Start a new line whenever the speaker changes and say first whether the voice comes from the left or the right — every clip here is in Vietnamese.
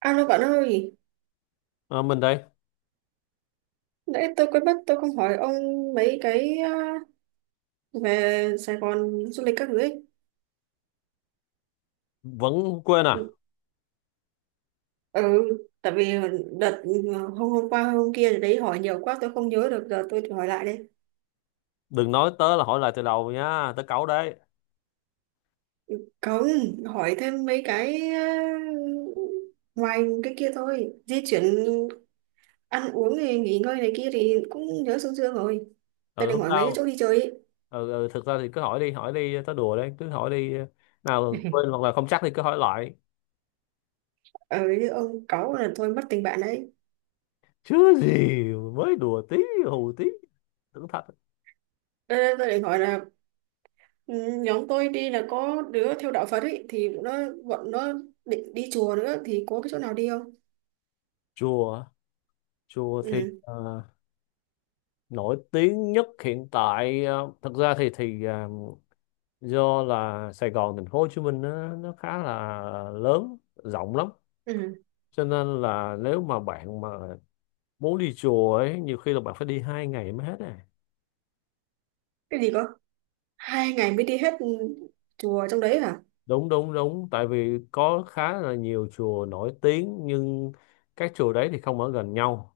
right: Alo bạn ơi,
left: Ờ, mình đây.
right: nãy tôi quên mất tôi không hỏi ông mấy cái à, về Sài Gòn du lịch các thứ ấy.
left: Vẫn quên à?
right: Ừ, tại vì đợt à, hôm hôm qua hôm kia đấy hỏi nhiều quá tôi không nhớ được giờ tôi thử hỏi lại đây.
left: Đừng nói tớ là hỏi lại từ đầu nha, tớ cáu đấy.
right: Không, hỏi thêm mấy cái à, ngoài cái kia thôi. Di chuyển ăn uống thì nghỉ ngơi này kia thì cũng nhớ sương sương rồi. Tôi
left: Ừ,
right: định
left: không
right: hỏi mấy cái chỗ
left: sao.
right: đi chơi ấy.
left: Ừ, ừ thực ra thì cứ hỏi đi hỏi đi, tớ đùa đấy, cứ hỏi đi, nào quên hoặc là không chắc thì cứ hỏi lại.
right: Ờ, như ông cáu là thôi mất tình bạn đấy.
left: Chứ gì, mới đùa tí, hù tí, tưởng thật.
right: Đây, đây, tôi định hỏi là ừ, nhóm tôi đi là có đứa theo đạo Phật ấy thì nó bọn nó định đi chùa nữa thì có cái chỗ nào đi không?
left: Chùa, chùa thì
right: Ừ.
left: ờ, nổi tiếng nhất hiện tại, thực ra thì do là Sài Gòn, thành phố Hồ Chí Minh nó khá là lớn, rộng lắm,
right: Ừ.
left: cho nên là nếu mà bạn mà muốn đi chùa ấy, nhiều khi là bạn phải đi 2 ngày mới hết à.
right: Cái gì cơ? Hai ngày mới đi hết ừ, chùa trong đấy hả?
left: Đúng đúng đúng, tại vì có khá là nhiều chùa nổi tiếng nhưng các chùa đấy thì không ở gần nhau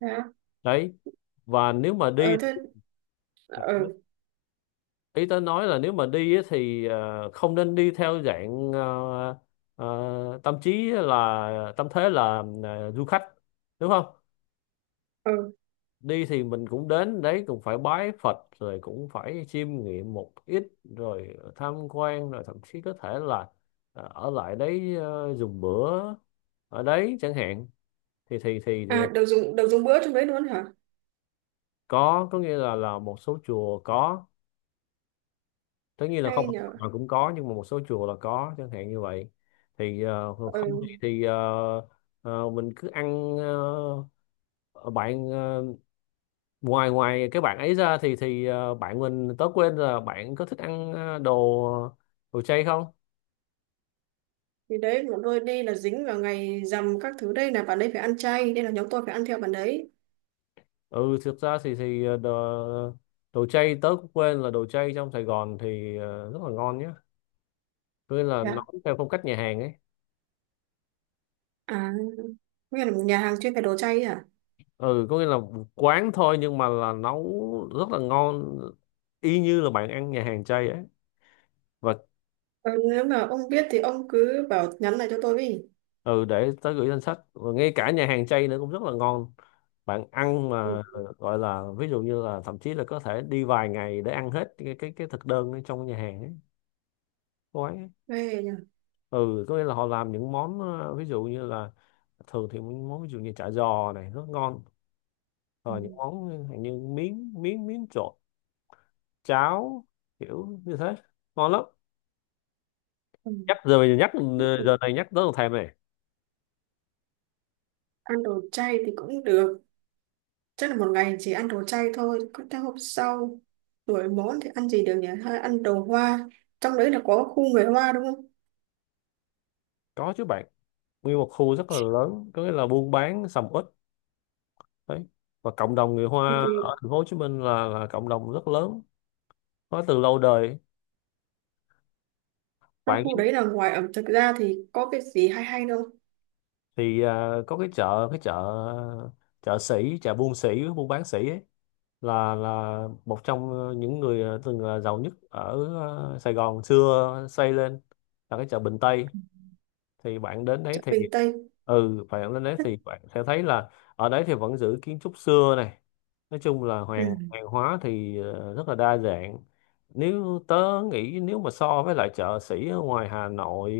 right: Hả?
left: đấy. Và nếu mà
right: Ờ
left: đi,
right: thế ờ
left: ý tôi nói là nếu mà đi ấy, thì không nên đi theo dạng, tâm trí là tâm thế là du khách, đúng không?
right: ờ
left: Đi thì mình cũng đến đấy cũng phải bái Phật, rồi cũng phải chiêm nghiệm một ít, rồi tham quan, rồi thậm chí có thể là ở lại đấy, dùng bữa ở đấy chẳng hạn, thì
right: à đầu dùng bữa trong đấy luôn hả?
left: có nghĩa là một số chùa có, tất nhiên là không
right: Hay nhờ.
left: hoàn toàn cũng có, nhưng mà một số chùa là có chẳng hạn như vậy.
right: Ờ
left: Không thì mình cứ ăn. ờ, bạn ờ, Ngoài ngoài cái bạn ấy ra thì bạn mình, tớ quên là bạn có thích ăn đồ đồ chay không?
right: thì đấy bọn tôi đi là dính vào ngày rằm các thứ đây là bạn đấy phải ăn chay nên là nhóm tôi phải ăn theo bạn đấy.
left: Ừ thực ra thì đồ, đồ chay tớ cũng quên là đồ chay trong Sài Gòn thì rất là ngon nhé, có nghĩa là
right: Dạ.
left: nấu theo phong cách nhà hàng ấy.
right: À, nghĩa là một nhà hàng chuyên về đồ chay ấy hả?
left: Ừ có nghĩa là quán thôi nhưng mà là nấu rất là ngon, y như là bạn ăn nhà hàng chay ấy. Và
right: Ờ, nếu mà ông biết thì ông cứ bảo nhắn lại cho tôi đi.
left: ừ để tới gửi danh sách, và ngay cả nhà hàng chay nữa cũng rất là ngon. Bạn ăn
right: Ừ.
left: mà gọi là ví dụ như là thậm chí là có thể đi vài ngày để ăn hết cái thực đơn ở trong nhà hàng ấy, quán ấy.
right: Ghê nhờ.
left: Ừ có nghĩa là họ làm những món, ví dụ như là thường thì những món ví dụ như chả giò này rất ngon,
right: Ừ.
left: rồi những món như miếng miếng miếng trộn, cháo, kiểu như thế, ngon lắm.
right: Ừ.
left: Nhắc giờ mình nhắc, giờ này nhắc tới thèm này.
right: Ăn đồ chay thì cũng được, chắc là một ngày chỉ ăn đồ chay thôi có theo hôm sau đổi món thì ăn gì được nhỉ, hay ăn đồ hoa trong đấy là có khu người hoa đúng không?
left: Có chứ bạn, nguyên một khu rất là lớn, có nghĩa là buôn bán sầm uất đấy. Và cộng đồng người
right: thì,
left: Hoa
right: thì
left: ở thành phố Hồ Chí Minh là cộng đồng rất lớn, có từ lâu đời.
right: trong
left: Bạn
right: khu đấy là ngoài ẩm thực ra thì có cái gì hay hay đâu?
left: thì à, có cái chợ, chợ sĩ, chợ buôn sĩ, buôn bán sĩ ấy, là một trong những người à, từng là giàu nhất ở à, Sài Gòn xưa xây lên, là cái chợ Bình Tây. Thì bạn đến đấy
right: Chợ
left: thì
right: Bình Tây.
left: ừ bạn lên đấy
right: Thế-
left: thì bạn sẽ thấy là ở đấy thì vẫn giữ kiến trúc xưa này. Nói chung là hoàng
right: ừ.
left: hoàng hóa thì rất là đa dạng. Nếu tớ nghĩ, nếu mà so với lại chợ sĩ ở ngoài Hà Nội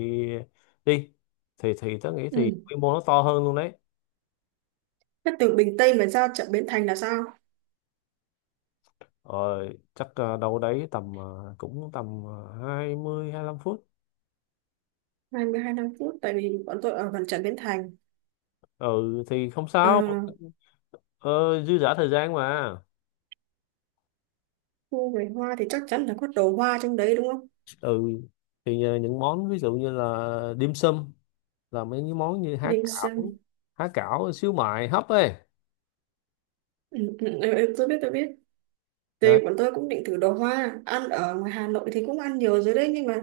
left: đi, thì tớ nghĩ thì
right: Ừ.
left: quy mô nó to hơn luôn đấy.
right: Thế từ Bình Tây mà ra chợ Bến Thành là sao?
left: Rồi chắc đâu đấy tầm cũng tầm 20 lăm phút.
right: 22 năm phút tại vì bọn tôi ở gần chợ Bến Thành.
left: Ừ thì không
right: Ờ,
left: sao, ờ, dư dả thời gian mà.
right: khu người hoa thì chắc chắn là có đồ hoa trong đấy đúng không?
left: Ừ thì những món ví dụ như là dim sum, là mấy cái món như
right: Đi
left: há cảo,
right: xem.
left: há cảo xíu mại hấp ấy
right: Ừ, ừ, ừ, ừ, tôi biết tôi biết. Thì
left: đấy.
right: bọn tôi cũng định thử đồ hoa, ăn ở ngoài Hà Nội thì cũng ăn nhiều rồi đấy nhưng mà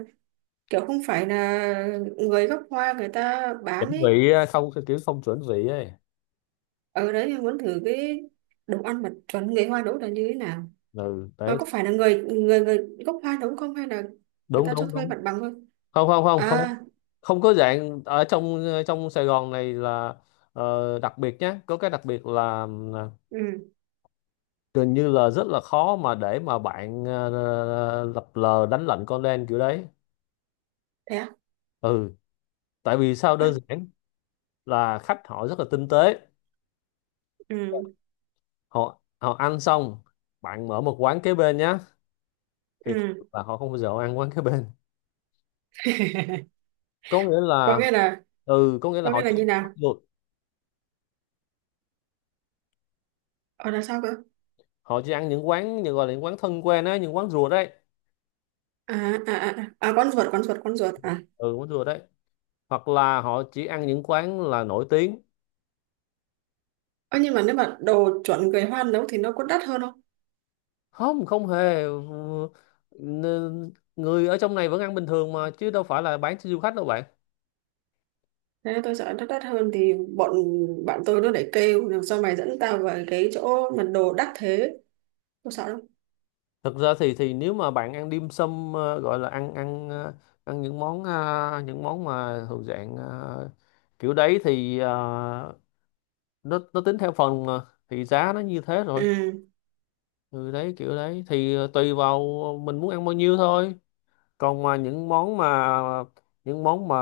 right: kiểu không phải là người gốc hoa người ta bán
left: Chuẩn
right: ấy.
left: vị, không kiểu không chuẩn vị ấy.
right: Ở đấy thì muốn thử cái đồ ăn mà chuẩn người hoa nấu là như thế nào,
left: Ừ
right: mà
left: đấy.
right: có phải là người người người gốc hoa nấu không hay là người
left: Đúng
right: ta cho
left: đúng
right: thuê
left: đúng.
right: mặt bằng thôi?
left: không không không không
right: À.
left: không có dạng ở trong, trong Sài Gòn này là đặc biệt nhé, có cái đặc biệt là
right: Ừ.
left: gần như là rất là khó mà để mà bạn lập lờ đánh lận con đen kiểu đấy.
right: Thế à.
left: Ừ, tại vì sao?
right: Ôi,
left: Đơn giản là khách họ rất là tinh tế,
right: ừ
left: họ họ ăn xong bạn mở một quán kế bên nhé, thì thật sự
right: ừ.
left: là họ không bao giờ họ ăn quán kế bên, có nghĩa
right: Có
left: là
right: nghĩa là,
left: ừ có nghĩa
right: có
left: là họ
right: nghĩa là
left: chỉ
right: như nào?
left: được,
right: Ở là sao cơ?
left: họ chỉ ăn những quán như gọi là những quán thân quen á, những quán rùa đấy.
right: À à à à à, con ruột à?
left: Ừ quán rùa đấy, hoặc là họ chỉ ăn những quán là nổi tiếng.
right: Ơ nhưng mà nếu mà đồ chuẩn người hoa nấu thì nó có đắt hơn không?
left: Không, không hề. N- người ở trong này vẫn ăn bình thường mà, chứ đâu phải là bán cho du khách đâu bạn.
right: Thế tôi sợ nó đắt hơn thì bọn bạn tôi nó lại kêu làm sao mày dẫn tao vào cái chỗ mà đồ đắt thế, tôi sợ lắm.
left: Thực ra thì nếu mà bạn ăn dim sum, gọi là ăn ăn ờ, ăn những món, những món mà thuộc dạng kiểu đấy thì nó tính theo phần mà thì giá nó như thế rồi.
right: Ừ
left: Ừ đấy, kiểu đấy thì tùy vào mình muốn ăn bao nhiêu thôi. Còn mà những món mà, những món mà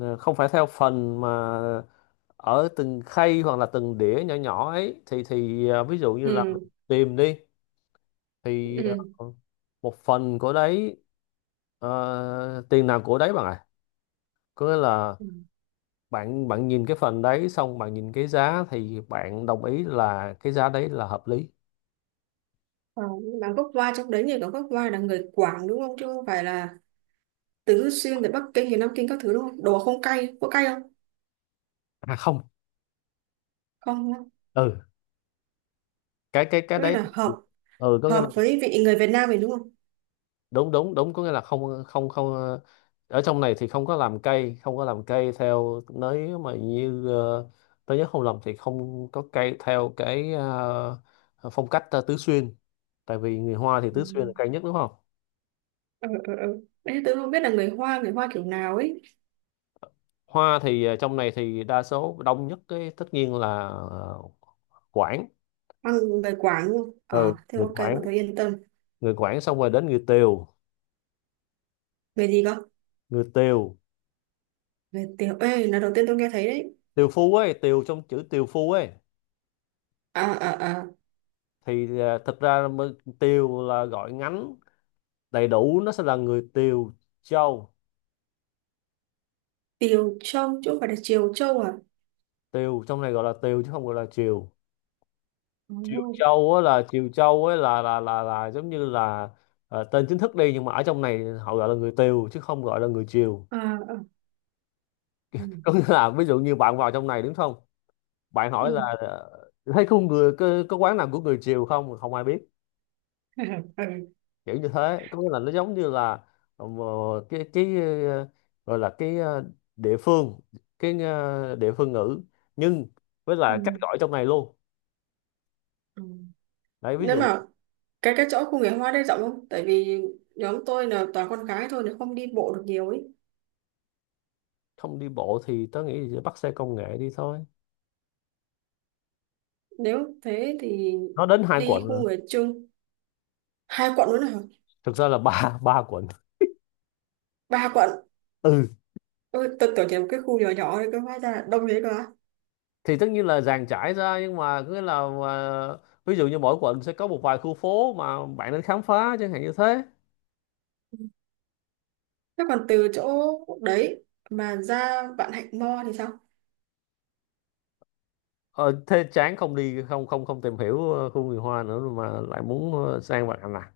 left: không phải theo phần mà ở từng khay hoặc là từng đĩa nhỏ nhỏ ấy, thì ví dụ như là mình
right: ừ
left: tìm đi, thì
right: ừ.
left: ờ, một phần của đấy, tiền nào của đấy bạn ạ, có nghĩa là
right: Ừ.
left: bạn bạn nhìn cái phần đấy xong bạn nhìn cái giá thì bạn đồng ý là cái giá đấy là hợp lý.
right: Ờ, nhưng mà gốc hoa trong đấy nhỉ, có gốc hoa là người Quảng đúng không, chứ không phải là tứ xuyên, từ Bắc Kinh thì Nam Kinh các thứ đúng không, đồ không cay, có cay không?
left: À không.
right: Không đúng không?
left: Ừ. Cái
right: Có nghĩa
left: đấy,
right: là hợp,
left: ừ có nghĩa là
right: hợp với vị người Việt Nam mình đúng không?
left: đúng đúng đúng, có nghĩa là không không không ờ, ở trong này thì không có làm cây, không có làm cây theo, nếu mà như tôi nhớ không lầm thì không có cây theo cái, phong cách Tứ Xuyên, tại vì người Hoa thì
right: Ừ.
left: Tứ Xuyên là cây nhất đúng không.
right: Ừ ừ ừ, đấy tôi không biết là người Hoa kiểu nào ấy.
left: Hoa thì trong này thì đa số đông nhất cái tất nhiên là Quảng.
right: Hoa, người Quảng đúng không?
left: Ừ,
right: Ờ thế
left: người
right: ok
left: Quảng,
right: bọn tôi yên tâm.
left: người Quảng, xong rồi đến người Tiều.
right: Người gì cơ?
left: Người Tiều,
right: Người Tiểu Ê là đầu tiên tôi nghe thấy đấy.
left: Tiều Phú ấy, Tiều trong chữ Tiều Phú ấy.
right: À à à.
left: Thì à, thực ra mới- Tiều là gọi ngắn, đầy đủ nó sẽ là người Tiều Châu.
right: Tiều Châu chứ không phải là Triều Châu à?
left: Tiều trong này gọi là Tiều chứ không gọi là Triều.
right: Ừ.
left: Triều Châu á, là Triều Châu á, là giống như là tên chính thức đi, nhưng mà ở trong này họ gọi là người Tiều chứ không gọi là người Triều.
right: À, à. Ừ.
left: Có nghĩa là ví dụ như bạn vào trong này đúng không, bạn
right: Ừ.
left: hỏi là thấy có người có quán nào của người Triều không, không ai biết, kiểu như thế. Có nghĩa là nó giống như là ờ, cái cái ờ, gọi là địa phương, địa phương ngữ, nhưng với
right: Ừ.
left: là cách
right: Ừ.
left: gọi trong này luôn
right: Ừ.
left: đấy. Ví
right: Nếu
left: dụ,
right: mà cái chỗ khu nghệ hoa đấy rộng không, tại vì nhóm tôi là toàn con gái thôi nên không đi bộ được nhiều ấy.
left: không đi bộ thì tớ nghĩ là bắt xe công nghệ đi thôi,
right: Nếu thế thì
left: nó đến hai
right: đi
left: quận
right: khu
left: rồi.
right: người chung hai quận nữa hả?
left: Thực ra là ba 3 quận.
right: Ba quận?
left: Ừ
right: Ôi, tôi tưởng chỉ một cái khu nhỏ nhỏ thôi cơ, hóa ra là đông thế cơ á.
left: thì tất nhiên là dàn trải ra, nhưng mà cứ là ví dụ như mỗi quận sẽ có một vài khu phố mà bạn nên khám phá chẳng hạn như thế.
right: Thế còn từ chỗ đấy mà ra Vạn Hạnh Mo thì sao?
left: Ờ thế chán không đi, không không không tìm hiểu khu người Hoa nữa rồi mà lại muốn sang bạn à.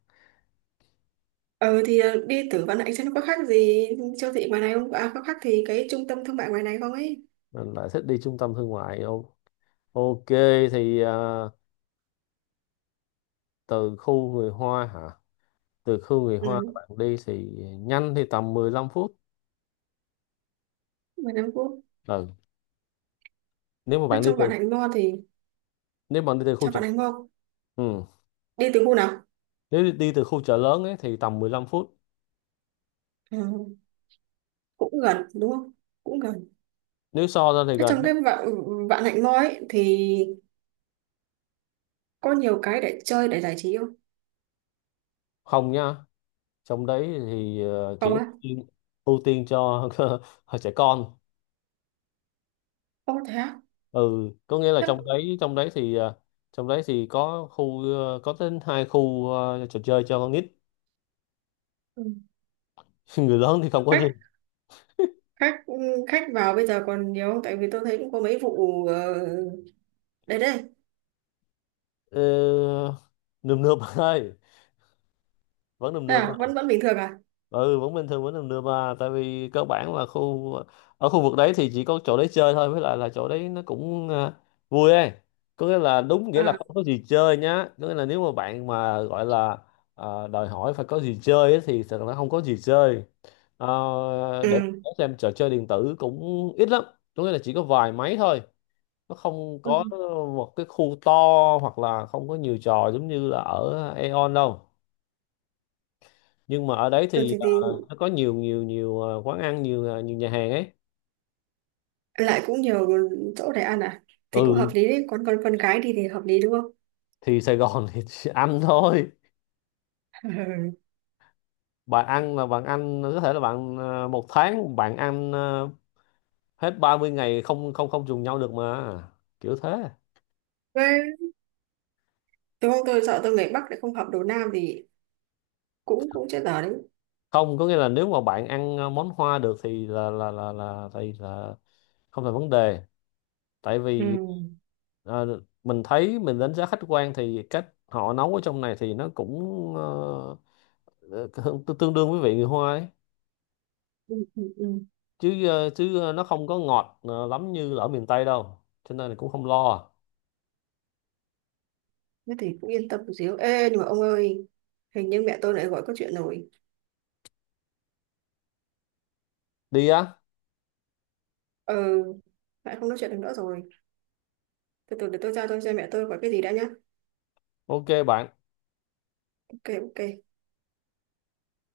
right: Ờ thì ờ, đi tử văn anh xem nó có khác gì siêu thị ngoài này không? À có khác thì cái trung tâm thương mại ngoài này không ấy?
left: Mình lại thích đi trung tâm thương mại. Ô- ok, thì à, từ khu người Hoa hả? Từ khu người Hoa
right: Ừ,
left: bạn đi thì nhanh thì tầm 15 phút.
right: ngoài Nam Quốc.
left: Ừ. Nếu mà
right: Thế
left: bạn đi
right: trong Vạn
left: từ,
right: Hạnh Mall thì
left: nếu bạn đi từ khu
right: trong
left: chợ,
right: Vạn Hạnh Mall
left: ừ.
right: đi từ khu nào?
left: Nếu đi đi từ khu chợ lớn ấy thì tầm 15 phút.
right: Ừ, cũng gần đúng không? Cũng gần.
left: Nếu so ra thì
right: Thế
left: gần
right: trong
left: hết.
right: cái Vạn Vạn Hạnh Mall ấy thì có nhiều cái để chơi để giải trí không?
left: Không nha. Trong đấy thì chỉ
right: Không á?
left: ưu tiên cho trẻ con.
right: Không thế á?
left: Ừ, có nghĩa là
right: Chắc
left: trong đấy thì trong đấy thì có khu có đến 2 khu trò chơi cho con nít.
right: ừ.
left: Người lớn thì không có gì.
right: Khách, khách ừ, khách vào bây giờ còn nhiều không? Tại vì tôi thấy cũng có mấy vụ đấy đây.
left: Ờ, nườm nượp bạn ơi, vẫn nườm nượp
right: À
left: à.
right: vẫn vẫn bình thường à?
left: Ừ vẫn bình thường, vẫn nườm nượp à, tại vì cơ bản là khu, ở khu vực đấy thì chỉ có chỗ đấy chơi thôi, với lại là chỗ đấy nó cũng à, vui ấy, có nghĩa là đúng nghĩa là
right: À
left: không có gì chơi nhá, có nghĩa là nếu mà bạn mà gọi là à, đòi hỏi phải có gì chơi ấy, thì thật là không có gì chơi. Ờ, để
right: ừ.
left: xem, trò chơi điện tử cũng ít lắm, có nghĩa là chỉ có vài máy thôi, nó không
right: Ừ.
left: có một cái khu to, hoặc là không có nhiều trò giống như là ở Aeon đâu. Nhưng mà ở đấy
right: Ừ,
left: thì
right: thì
left: ờ, nó có nhiều nhiều nhiều quán ăn, nhiều nhiều nhà hàng ấy.
right: lại cũng nhiều chỗ để ăn à, thì cũng hợp
left: Ừ
right: lý đấy, con gái đi thì hợp lý đúng không?
left: thì Sài Gòn thì chỉ ăn thôi. Bạn ăn là bạn ăn có thể là bạn một tháng bạn ăn hết 30 ngày, không không không trùng nhau được mà, kiểu thế.
right: Thế đúng không, tôi sợ tôi người Bắc lại không hợp đồ Nam thì cũng cũng chết dở đấy.
left: Không, có nghĩa là nếu mà bạn ăn món Hoa được thì là thì là không thành vấn đề, tại
right: Ừ.
left: vì mình thấy, mình đánh giá khách quan thì cách họ nấu ở trong này thì nó cũng ờ, tương tương đương với vị người Hoa ấy,
right: Ừ, ừ, ừ.
left: chứ nó không có ngọt lắm như là ở miền Tây đâu, cho nên là cũng không lo.
right: Thế thì cũng yên tâm một xíu, ê nhưng mà ông ơi, hình như mẹ tôi lại gọi có chuyện rồi.
left: Đi á,
right: Ờ, lại không nói chuyện được nữa rồi, từ từ để tôi ra tôi xem mẹ tôi gọi cái gì đã nhá.
left: ok bạn.
right: Ok ok.